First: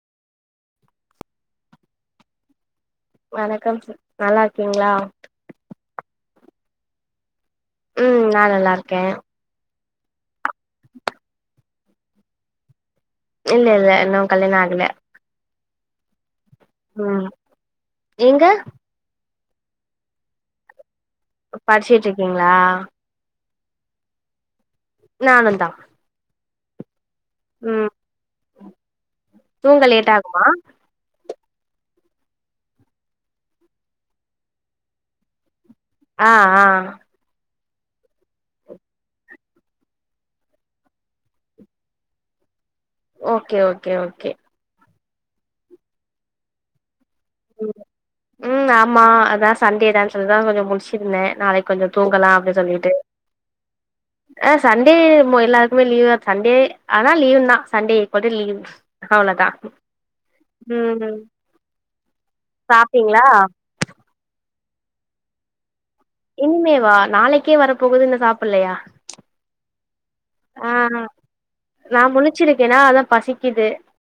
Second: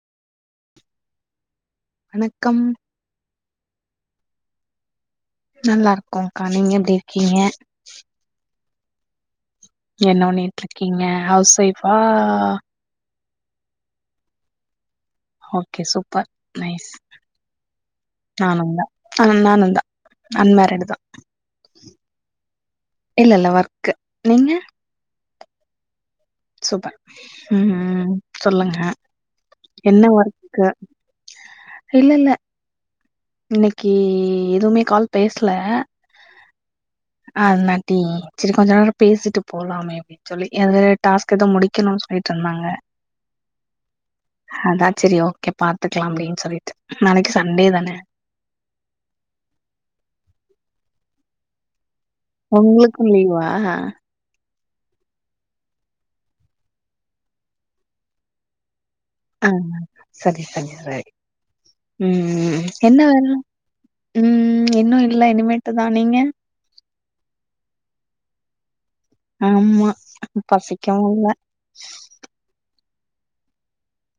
வணக்கம் வணக்கம் சி நல்லாருக்கீங்ளா நல்லாருக்கோக்கா நீங்க எப்டி இருக்கீங்க ம் நா நல்லாருக்கே என்ன பண்ணீட்ருக்கீங்க ஹவ்ஸ் ஒய்ஃப்பா இல்லல்ல இன்னு கல்யாண ஆகல ஓகே சூப்பர் நைஸ் ம் நீங்க நானுந்தா ஆமா நானுந்தா அன்மேரிடு தா படிச்சிட்ருக்கீங்ளா இல்லல்ல ஒர்க்கு நீங்க நானுந்தா சூப்பர் ம் சொல்லுங்க தூங்க என்ன லேட் ஆகுமா ஒர்க்கு இல்லல்ல இன்னைக்கி எதுவ்மே கால் பேஸ்ல ஆ ஆ அதுனாட்டி செரி கொஞ்ச நேரோ பேசிட்டு போலாமே அப்டின் சொல்லி எது டாஸ்க் எதோ முடிக்கணுன் சொல்லிட்ருந்தாங்க. ஓகே ஓகே ஓகே அதா சேரி ஓகே பாத்துக்கலா அப்டின் சொல்லிட்டு நாளைக்கு சண்டே ம் தான ம் ஆமா அதா சண்டே தான் சொல்லிதா கொஞ்சோ முழ்ஸ்சிருந்தே நாளைக் கொஞ்சோ தூங்கலா அப்டி சொல்லிட்டு உங்ளுக்கு லீவா ஆ சண்டே மோ எல்லார்க்குமே லீவு தா சண்டே ஆனா லீவுன் தா சண்டே ஈக்கோல் டூ லீவு அவ்ளோ தா ஆ சரி சரி சரி ம்ம் ம் என்ன வேல ம் இன்னு இல்ல இனிமேட்டு தா நீங்க இனிமேவா நாளைக்கே வர போகுது இன்னு சாப்பிட்லயா ஆமா பசிக்கவு இல்ல ச்சிருக்கேனா அதா பசிக்கிது